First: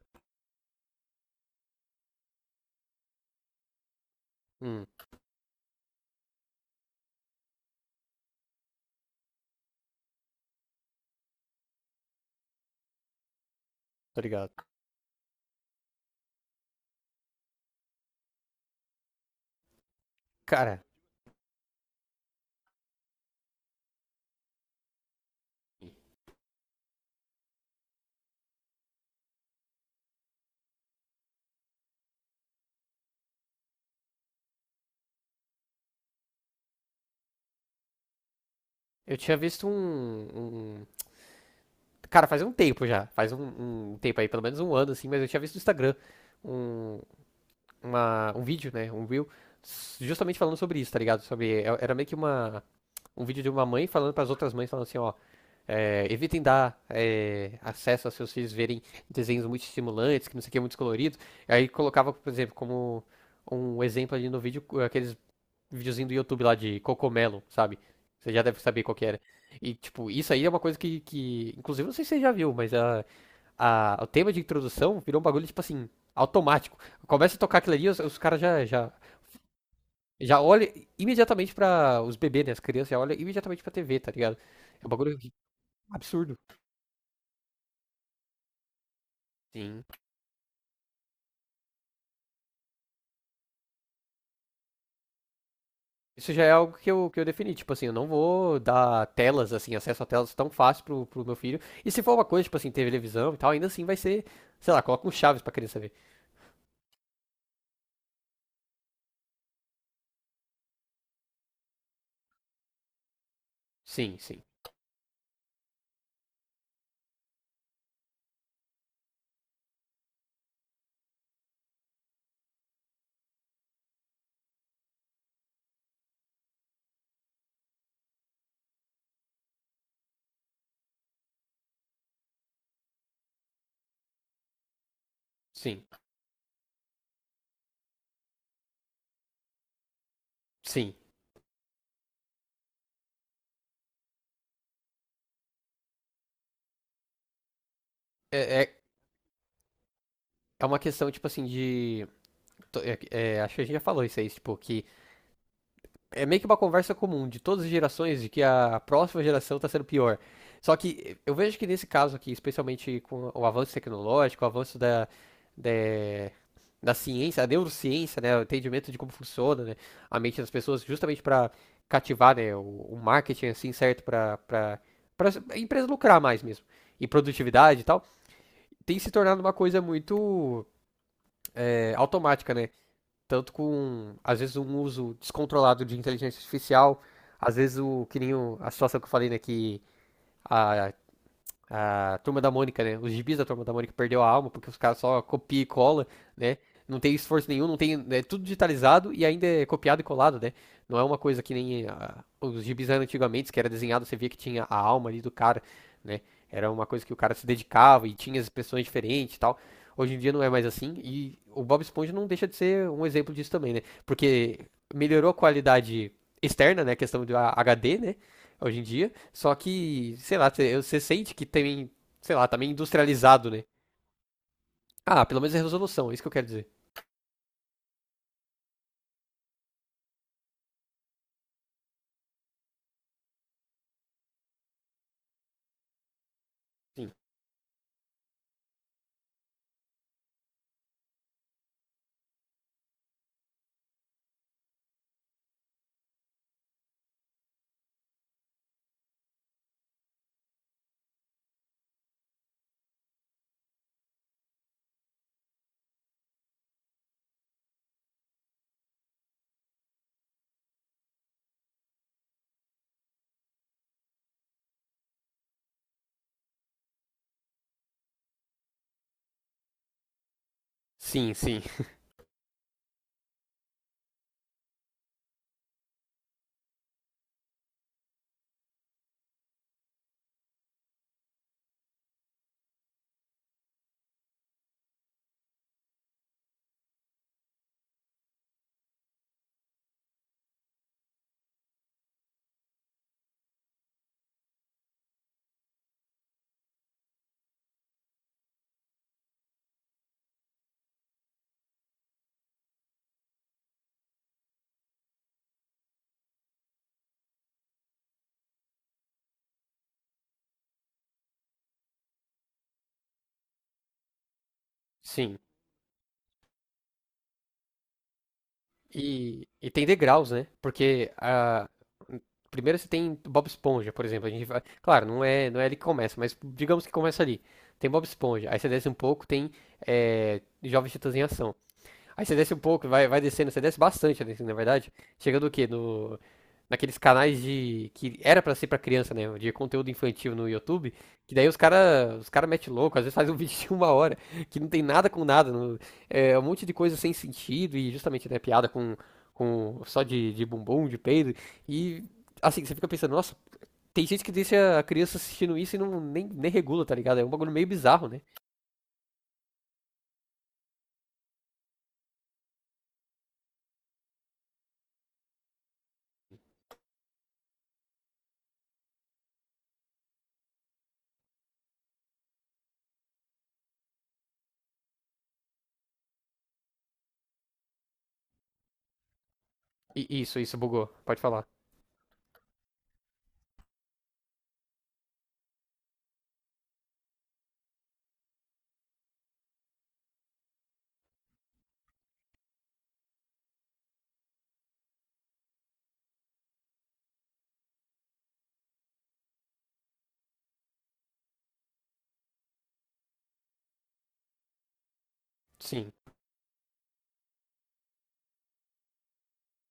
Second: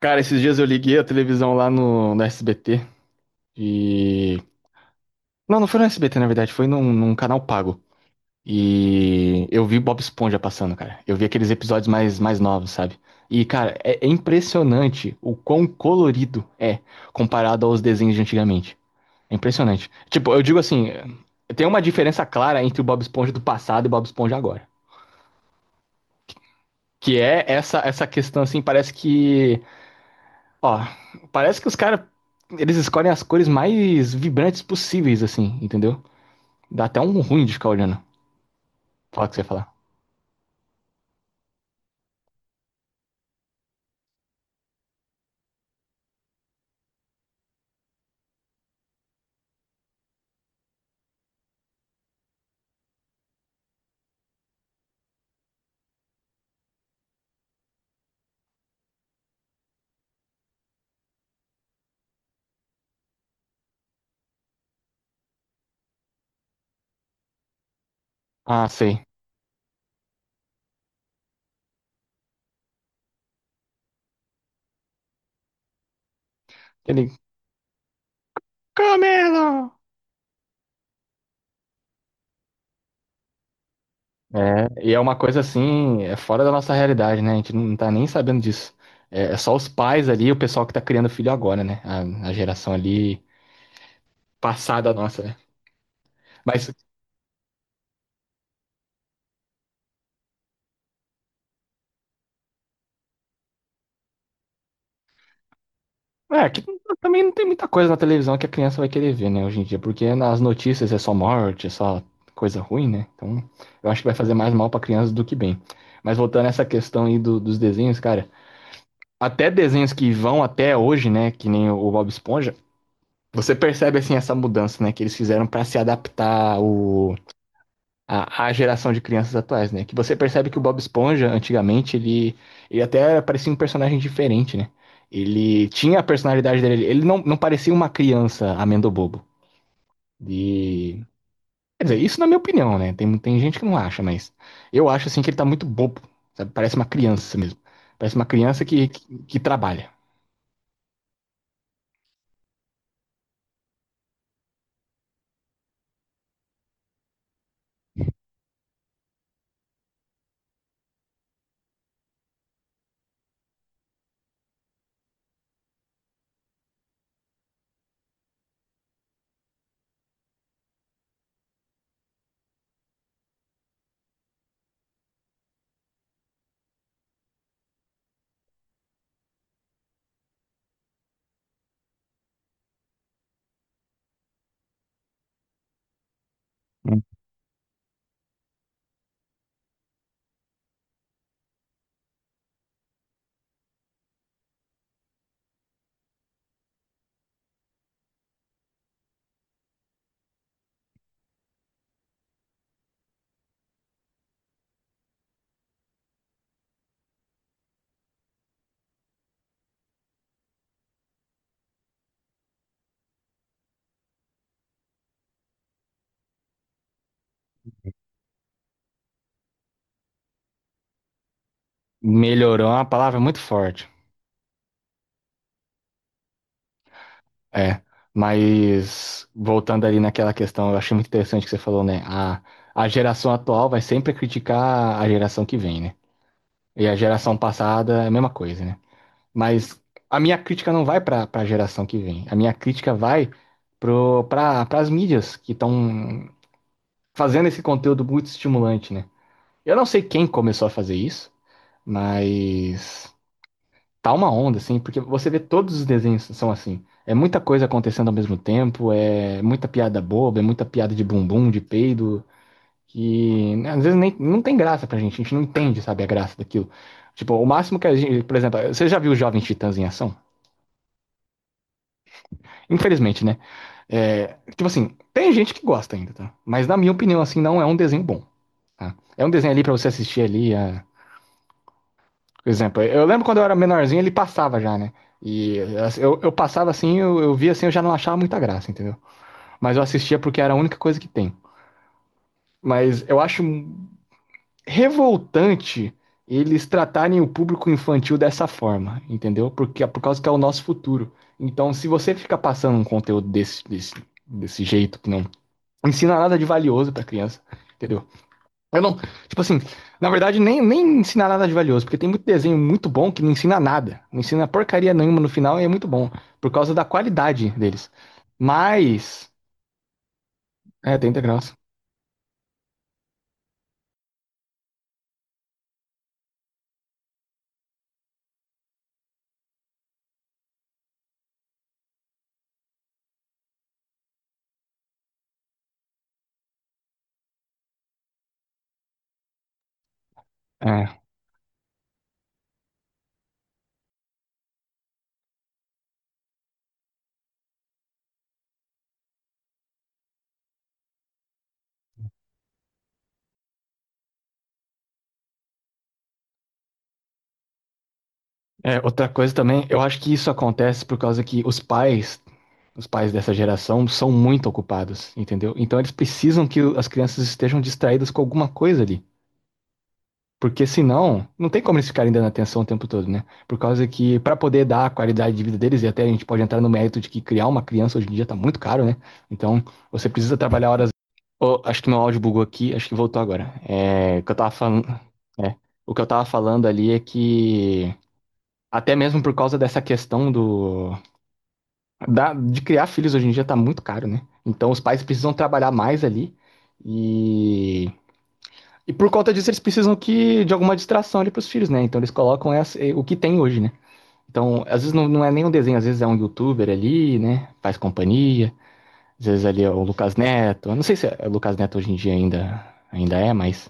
Cara, esses dias eu liguei a televisão lá no SBT e. Hum, Não foi no SBT, na verdade, foi num canal pago. E eu vi Bob Esponja passando, cara. Eu vi aqueles episódios mais novos, sabe? E, cara, é tô ligado. impressionante o quão colorido é comparado aos desenhos de antigamente. É impressionante. Tipo, eu digo Cara, assim, tem uma diferença clara entre o Bob Esponja do passado e o Bob Esponja agora. Que é essa questão, assim, parece que Ó, parece que os caras, eles escolhem as cores mais vibrantes possíveis, assim, entendeu? Dá até um ruim de ficar olhando. eu Fala o que tinha você ia visto falar. um, um- cara, faz um tempo já. Faz um tempo aí, pelo menos um ano, assim, mas eu tinha visto no Instagram um, um vídeo, né? Um reel, justamente falando sobre isso, tá ligado? Era meio que uma. um vídeo de uma mãe falando pras outras mães, falando assim, ó, evitem dar acesso aos seus filhos verem desenhos muito estimulantes, que não sei o que, muito coloridos. Aí colocava, por exemplo, como um exemplo ali no vídeo, aqueles videozinho do YouTube lá de Cocomelo, sabe? Você já deve Ah, saber qual sei. que era. E, tipo, isso aí é uma coisa que inclusive, não sei se você já viu, mas o tema de introdução virou um bagulho, tipo assim, automático. Ele, Começa a tocar aquilo ali, os caras já, já, Camelo! já olham imediatamente pra. Os bebês, né? As crianças já olham imediatamente pra TV, tá ligado? É, É um e é uma bagulho coisa assim, é absurdo. fora da nossa realidade, né? A gente não tá nem sabendo disso. É, é só os Sim. pais ali, o pessoal que tá criando filho agora, né? A geração ali passada nossa, né? Isso já é Mas algo que eu defini. Tipo assim, eu não vou dar telas, assim, acesso a telas tão fácil pro meu filho. E se for uma coisa, tipo assim, televisão e tal, ainda assim vai ser, sei lá, coloca um Chaves pra criança ver. é, que também não tem muita coisa na televisão que a criança vai querer ver, né, hoje em dia, porque nas notícias é só morte, é só coisa ruim, né? Então, eu acho que vai Sim, fazer sim, mais mal pra criança do que bem. Mas voltando a essa questão aí dos desenhos, cara, até desenhos que vão até hoje, né, que nem o Bob Esponja, você percebe assim essa mudança, né, que eles fizeram pra se adaptar ao, a geração de crianças atuais, né? Que você percebe que o Bob Esponja, antigamente, ele até parecia um personagem diferente, né? Ele sim, tinha a personalidade dele, ele não parecia uma criança amendo bobo. sim. E, quer dizer, isso na minha opinião, né? Tem gente que não acha, mas eu acho assim que ele tá muito bobo, sabe? Parece uma criança mesmo. Parece uma É, criança é, que trabalha. é uma questão, tipo assim, é, acho que a gente já falou isso aí, tipo, que é meio que uma conversa comum de todas as gerações de que a próxima geração tá sendo pior. Só que eu vejo que nesse caso aqui, especialmente com o avanço tecnológico, o avanço da, da ciência, a neurociência, né, o entendimento de como funciona, né, a mente das pessoas, justamente pra cativar, né, o marketing, assim, certo, pra empresa lucrar mais mesmo, e produtividade e tal. Tem se tornado uma coisa muito é, automática, né? Tanto com, às vezes, um uso descontrolado de inteligência artificial, às vezes o que nem a situação que eu falei, né, que a a Turma da Mônica, né? Os gibis da Turma da Mônica perdeu a alma, porque os caras só copia e cola, né? Não tem esforço nenhum, não tem. Né? É tudo digitalizado e ainda é copiado e colado, né? Não é uma coisa que nem ah, os gibis eram antigamente, que era desenhado, você via que tinha a alma ali do cara, né? Era uma coisa que o cara se dedicava e tinha as expressões diferentes e tal. Hoje em dia não é mais assim. E o Bob Esponja não deixa de ser um exemplo disso também, né? Porque melhorou a qualidade externa, né? A questão do HD, né? Hoje em dia só que, sei lá, você sente que tem, sei lá, tá meio Melhorou é uma palavra muito industrializado, né? forte. Ah, pelo menos é resolução, é isso que eu quero dizer. É, mas voltando ali naquela questão, eu achei muito interessante que você falou, né? A geração atual vai sempre criticar a geração que vem, né? E a geração passada é a mesma coisa, né? Mas a minha crítica não vai para a geração que vem. A minha crítica vai para as mídias que estão fazendo esse conteúdo muito estimulante, né? Eu não sei quem começou a fazer isso, mas tá uma onda, assim, porque você vê todos os desenhos são assim. É muita coisa acontecendo ao mesmo tempo, é muita piada boba, é muita piada de bumbum, de peido, que né, às vezes nem, não tem graça pra gente, a gente não entende, sabe, a graça daquilo. Tipo, o máximo que a gente, por exemplo, você já viu os Jovens Titãs em ação? Sim, sim, sim. Infelizmente, né? É, tipo assim, tem gente que gosta ainda, tá? Mas na minha opinião, assim, não é um desenho bom, tá? É um desenho ali pra você assistir ali, a Por exemplo, eu lembro quando eu era menorzinho, ele passava já, né? E assim, eu passava assim, eu via assim, eu já não achava muita graça, entendeu? Mas eu assistia porque era a única coisa que tem. Mas eu acho revoltante eles tratarem o público infantil dessa forma, entendeu? Porque por causa que é o nosso futuro. Então, se você fica passando um conteúdo desse jeito que não ensina nada de valioso pra criança, entendeu? Eu não, tipo assim, na verdade nem ensinar nada de valioso, porque tem muito desenho muito bom que não ensina nada, não ensina porcaria nenhuma no Sim. final e é muito bom, por causa da qualidade deles. Mas, E tem degraus, né? é, Porque 30 graus. Primeiro você tem Bob Esponja, por exemplo. A gente vai, claro, não é ele que começa, mas digamos que começa ali. Tem Bob Esponja, aí você desce um pouco, tem é, Jovens Titãs em Ação. Aí você desce um pouco, vai descendo, você desce bastante, né, na verdade. Chegando o quê? No, naqueles canais de. Que era pra ser pra criança, né? De conteúdo infantil no YouTube. É. Que daí os cara mete louco, às vezes faz um vídeo de uma hora, que não tem nada com nada. É um monte de coisa sem sentido e justamente, né, piada com só de bumbum, de peido. E assim, você fica pensando, nossa, tem gente que deixa a criança assistindo isso e não nem regula, tá ligado? É um bagulho meio bizarro, né? É, outra coisa também, eu acho que isso acontece por causa que os pais dessa geração são muito ocupados, entendeu? Então eles precisam que as crianças estejam distraídas com alguma coisa ali. Porque senão, não tem como eles ficarem dando atenção o tempo todo, né? Por causa que, para poder dar a qualidade de vida deles, e até a gente pode entrar no mérito de que criar uma criança hoje em dia tá muito caro, né? Então, você precisa trabalhar horas. Ô, acho que meu áudio bugou aqui, acho que voltou agora. E, isso bugou, pode falar. é, o que eu tava falando ali é que até mesmo por causa dessa questão de criar filhos hoje em dia tá muito caro, né? Então os pais precisam trabalhar mais ali e e por conta disso, eles precisam que de alguma distração ali pros filhos, né? Então eles colocam o que tem hoje, né? Então, às vezes não é nem um desenho, às vezes é um youtuber ali, né? Faz companhia. Às vezes ali é o Sim. Lucas Neto. Eu não sei se é o Lucas Neto hoje em dia ainda, ainda é, mas.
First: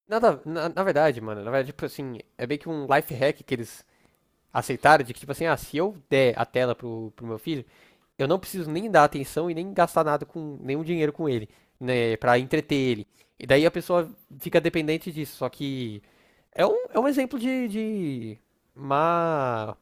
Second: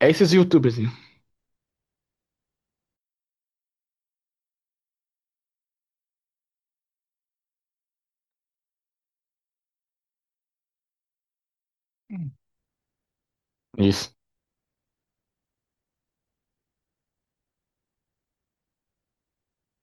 É esses Nada, youtubers, na né? verdade, mano, na verdade, tipo assim, é meio que um life hack que eles aceitaram de que, tipo assim, ah, se eu der a tela pro meu filho, eu não preciso nem dar atenção e nem gastar nada com, nenhum dinheiro com ele, né, pra entreter ele. E daí a pessoa Isso. fica dependente disso, só que é um exemplo de má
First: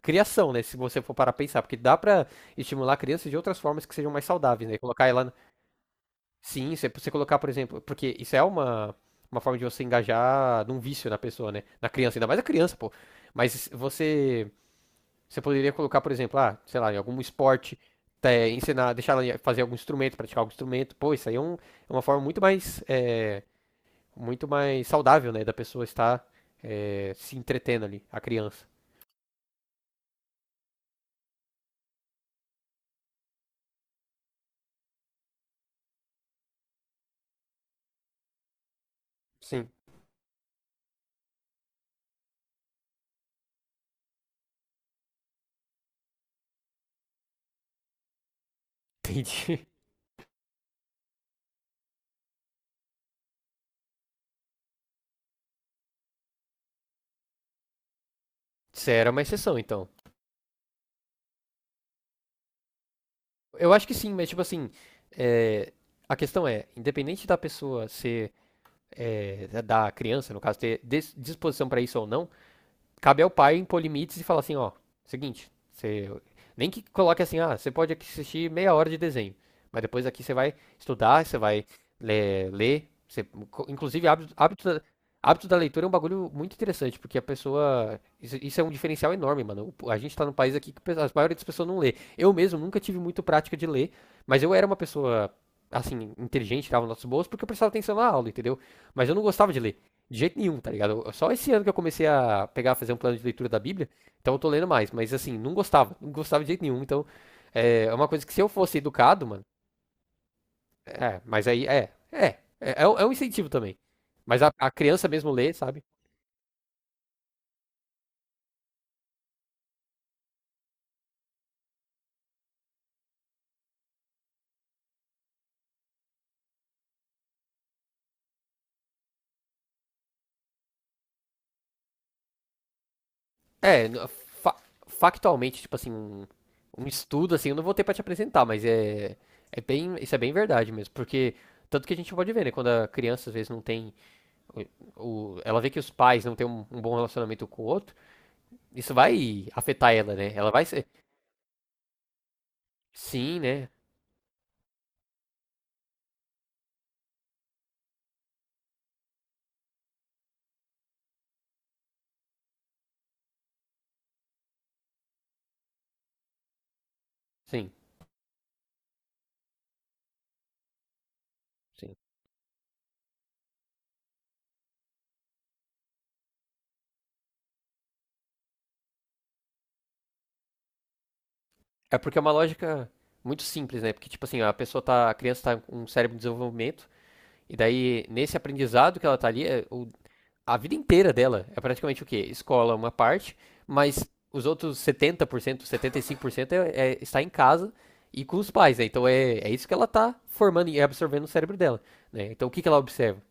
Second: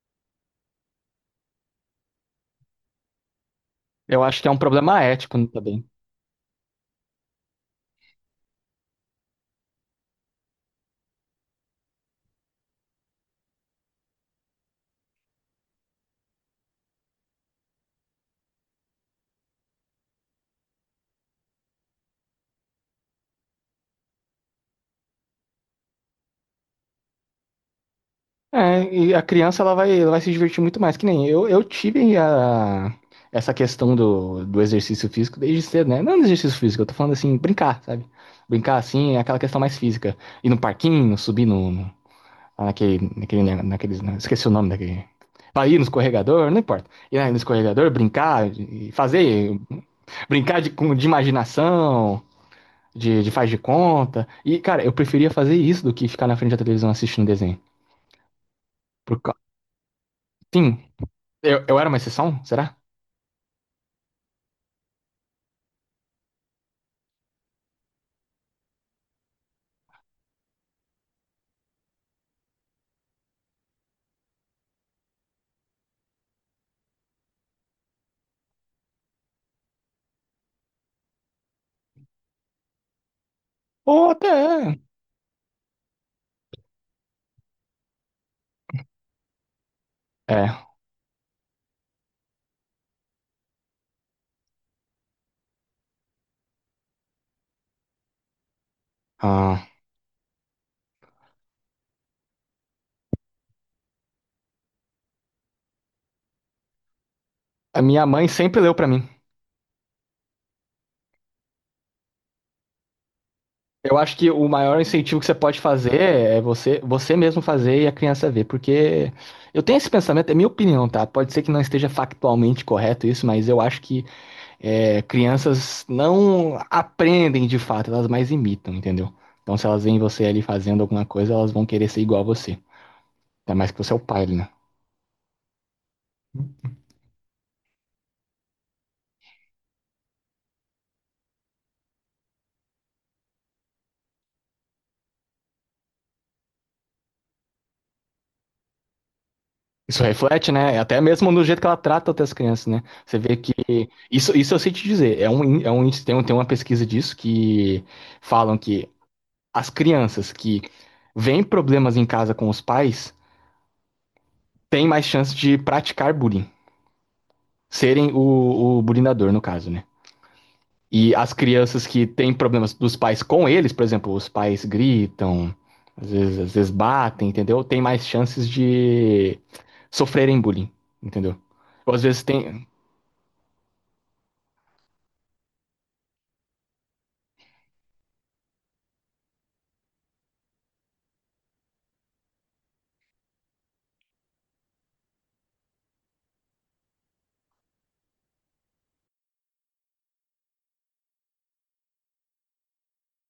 criação, né, se você for parar a pensar, porque dá pra estimular a criança de outras formas que sejam Eu mais acho que é um saudáveis, né, problema colocar ela. ético né, também. Sim, você colocar, por exemplo, porque isso é uma forma de você engajar num vício na pessoa, né? Na criança, ainda mais a criança, pô. Mas você, você poderia colocar, por exemplo, ah, sei lá, em algum esporte, é, ensinar, deixar ela fazer algum instrumento, praticar algum instrumento. Pô, isso aí é uma forma muito mais, é, muito mais saudável, né? Da pessoa estar, é, se entretendo ali, a criança. É, e a criança ela vai se divertir muito mais, que nem eu, eu tive a, essa questão do exercício físico desde cedo, né? Não do exercício físico, eu tô falando assim, brincar, sabe? Brincar assim é aquela questão Sim, mais física. Ir no parquinho, subir no naqueles, né? Esqueci o nome daquele. Vai ir no escorregador, não importa. Ir no escorregador, brincar, e fazer, entendi. brincar de imaginação, de faz de conta. E, cara, eu preferia fazer isso do que ficar na frente da televisão assistindo desenho. Você era Por, uma cau- exceção, então. sim, eu era uma exceção? Será? Eu acho que sim, mas tipo assim, é, a questão é, independente da pessoa ser é, da criança, no caso, ter disposição para isso ou não, cabe ao pai impor limites e falar assim, ó, seguinte, você nem que coloque assim, ah, você pode assistir meia hora de desenho, mas depois aqui você vai estudar, você vai ler você, inclusive Ou até é. Hábito da leitura é um bagulho muito interessante, porque a pessoa, isso é um diferencial enorme, mano. A gente tá num país É. aqui que a maioria das pessoas não lê. Eu mesmo nunca tive muito prática de ler, mas eu era uma pessoa assim, inteligente, tava nos nossos bolsos, porque eu prestava atenção na aula, entendeu? Mas eu não gostava de ah, ler. De jeito nenhum, tá ligado? Só esse ano que eu comecei a pegar, fazer um plano de leitura da Bíblia, então eu tô lendo mais, mas assim, não gostava, não gostava de jeito nenhum, então a é é minha uma coisa mãe que se eu sempre leu fosse pra mim. educado, mano, é, mas aí é um incentivo também. Eu acho que Mas o a maior criança incentivo que mesmo você lê, pode sabe? fazer é você, você mesmo fazer e a criança ver, porque eu tenho esse pensamento, é minha opinião, tá? Pode ser que não esteja factualmente correto isso, mas eu acho que é, crianças não aprendem de fato, elas mais imitam, entendeu? Então, se elas veem você ali fazendo alguma coisa, elas vão querer ser igual a você. Ainda mais que É, você é n- o pai, né? fa- factualmente, tipo assim, um estudo assim, eu não vou ter pra te apresentar, mas é, é bem, isso é bem verdade mesmo, porque tanto que a gente pode ver, né, quando a criança às vezes não tem, ela vê que os pais não têm um bom relacionamento com o outro, isso vai afetar Isso ela, né? Ela reflete, vai né? ser. Até mesmo no jeito que ela trata outras crianças, né? Você vê Sim, que. né? Isso eu sei te dizer. Tem uma pesquisa disso que falam que as crianças que veem problemas em casa com os pais têm mais chance de praticar bullying. Sim, Serem o bullyingador no caso, né? E as crianças sim. que têm problemas dos pais com eles, por exemplo, os pais gritam, às vezes batem, entendeu? Tem mais chances de sofrerem bullying, entendeu? Ou É às porque é vezes uma tem. lógica muito simples, né? Porque, tipo assim, a pessoa tá. A criança tá com um cérebro em desenvolvimento, e daí, nesse aprendizado que ela tá ali, a vida inteira dela é praticamente o quê? Escola, uma parte, mas os outros 70%, 75% está em casa e com os pais, né? Então é isso que ela tá formando e absorvendo no cérebro dela, né? Então o que que ela observa?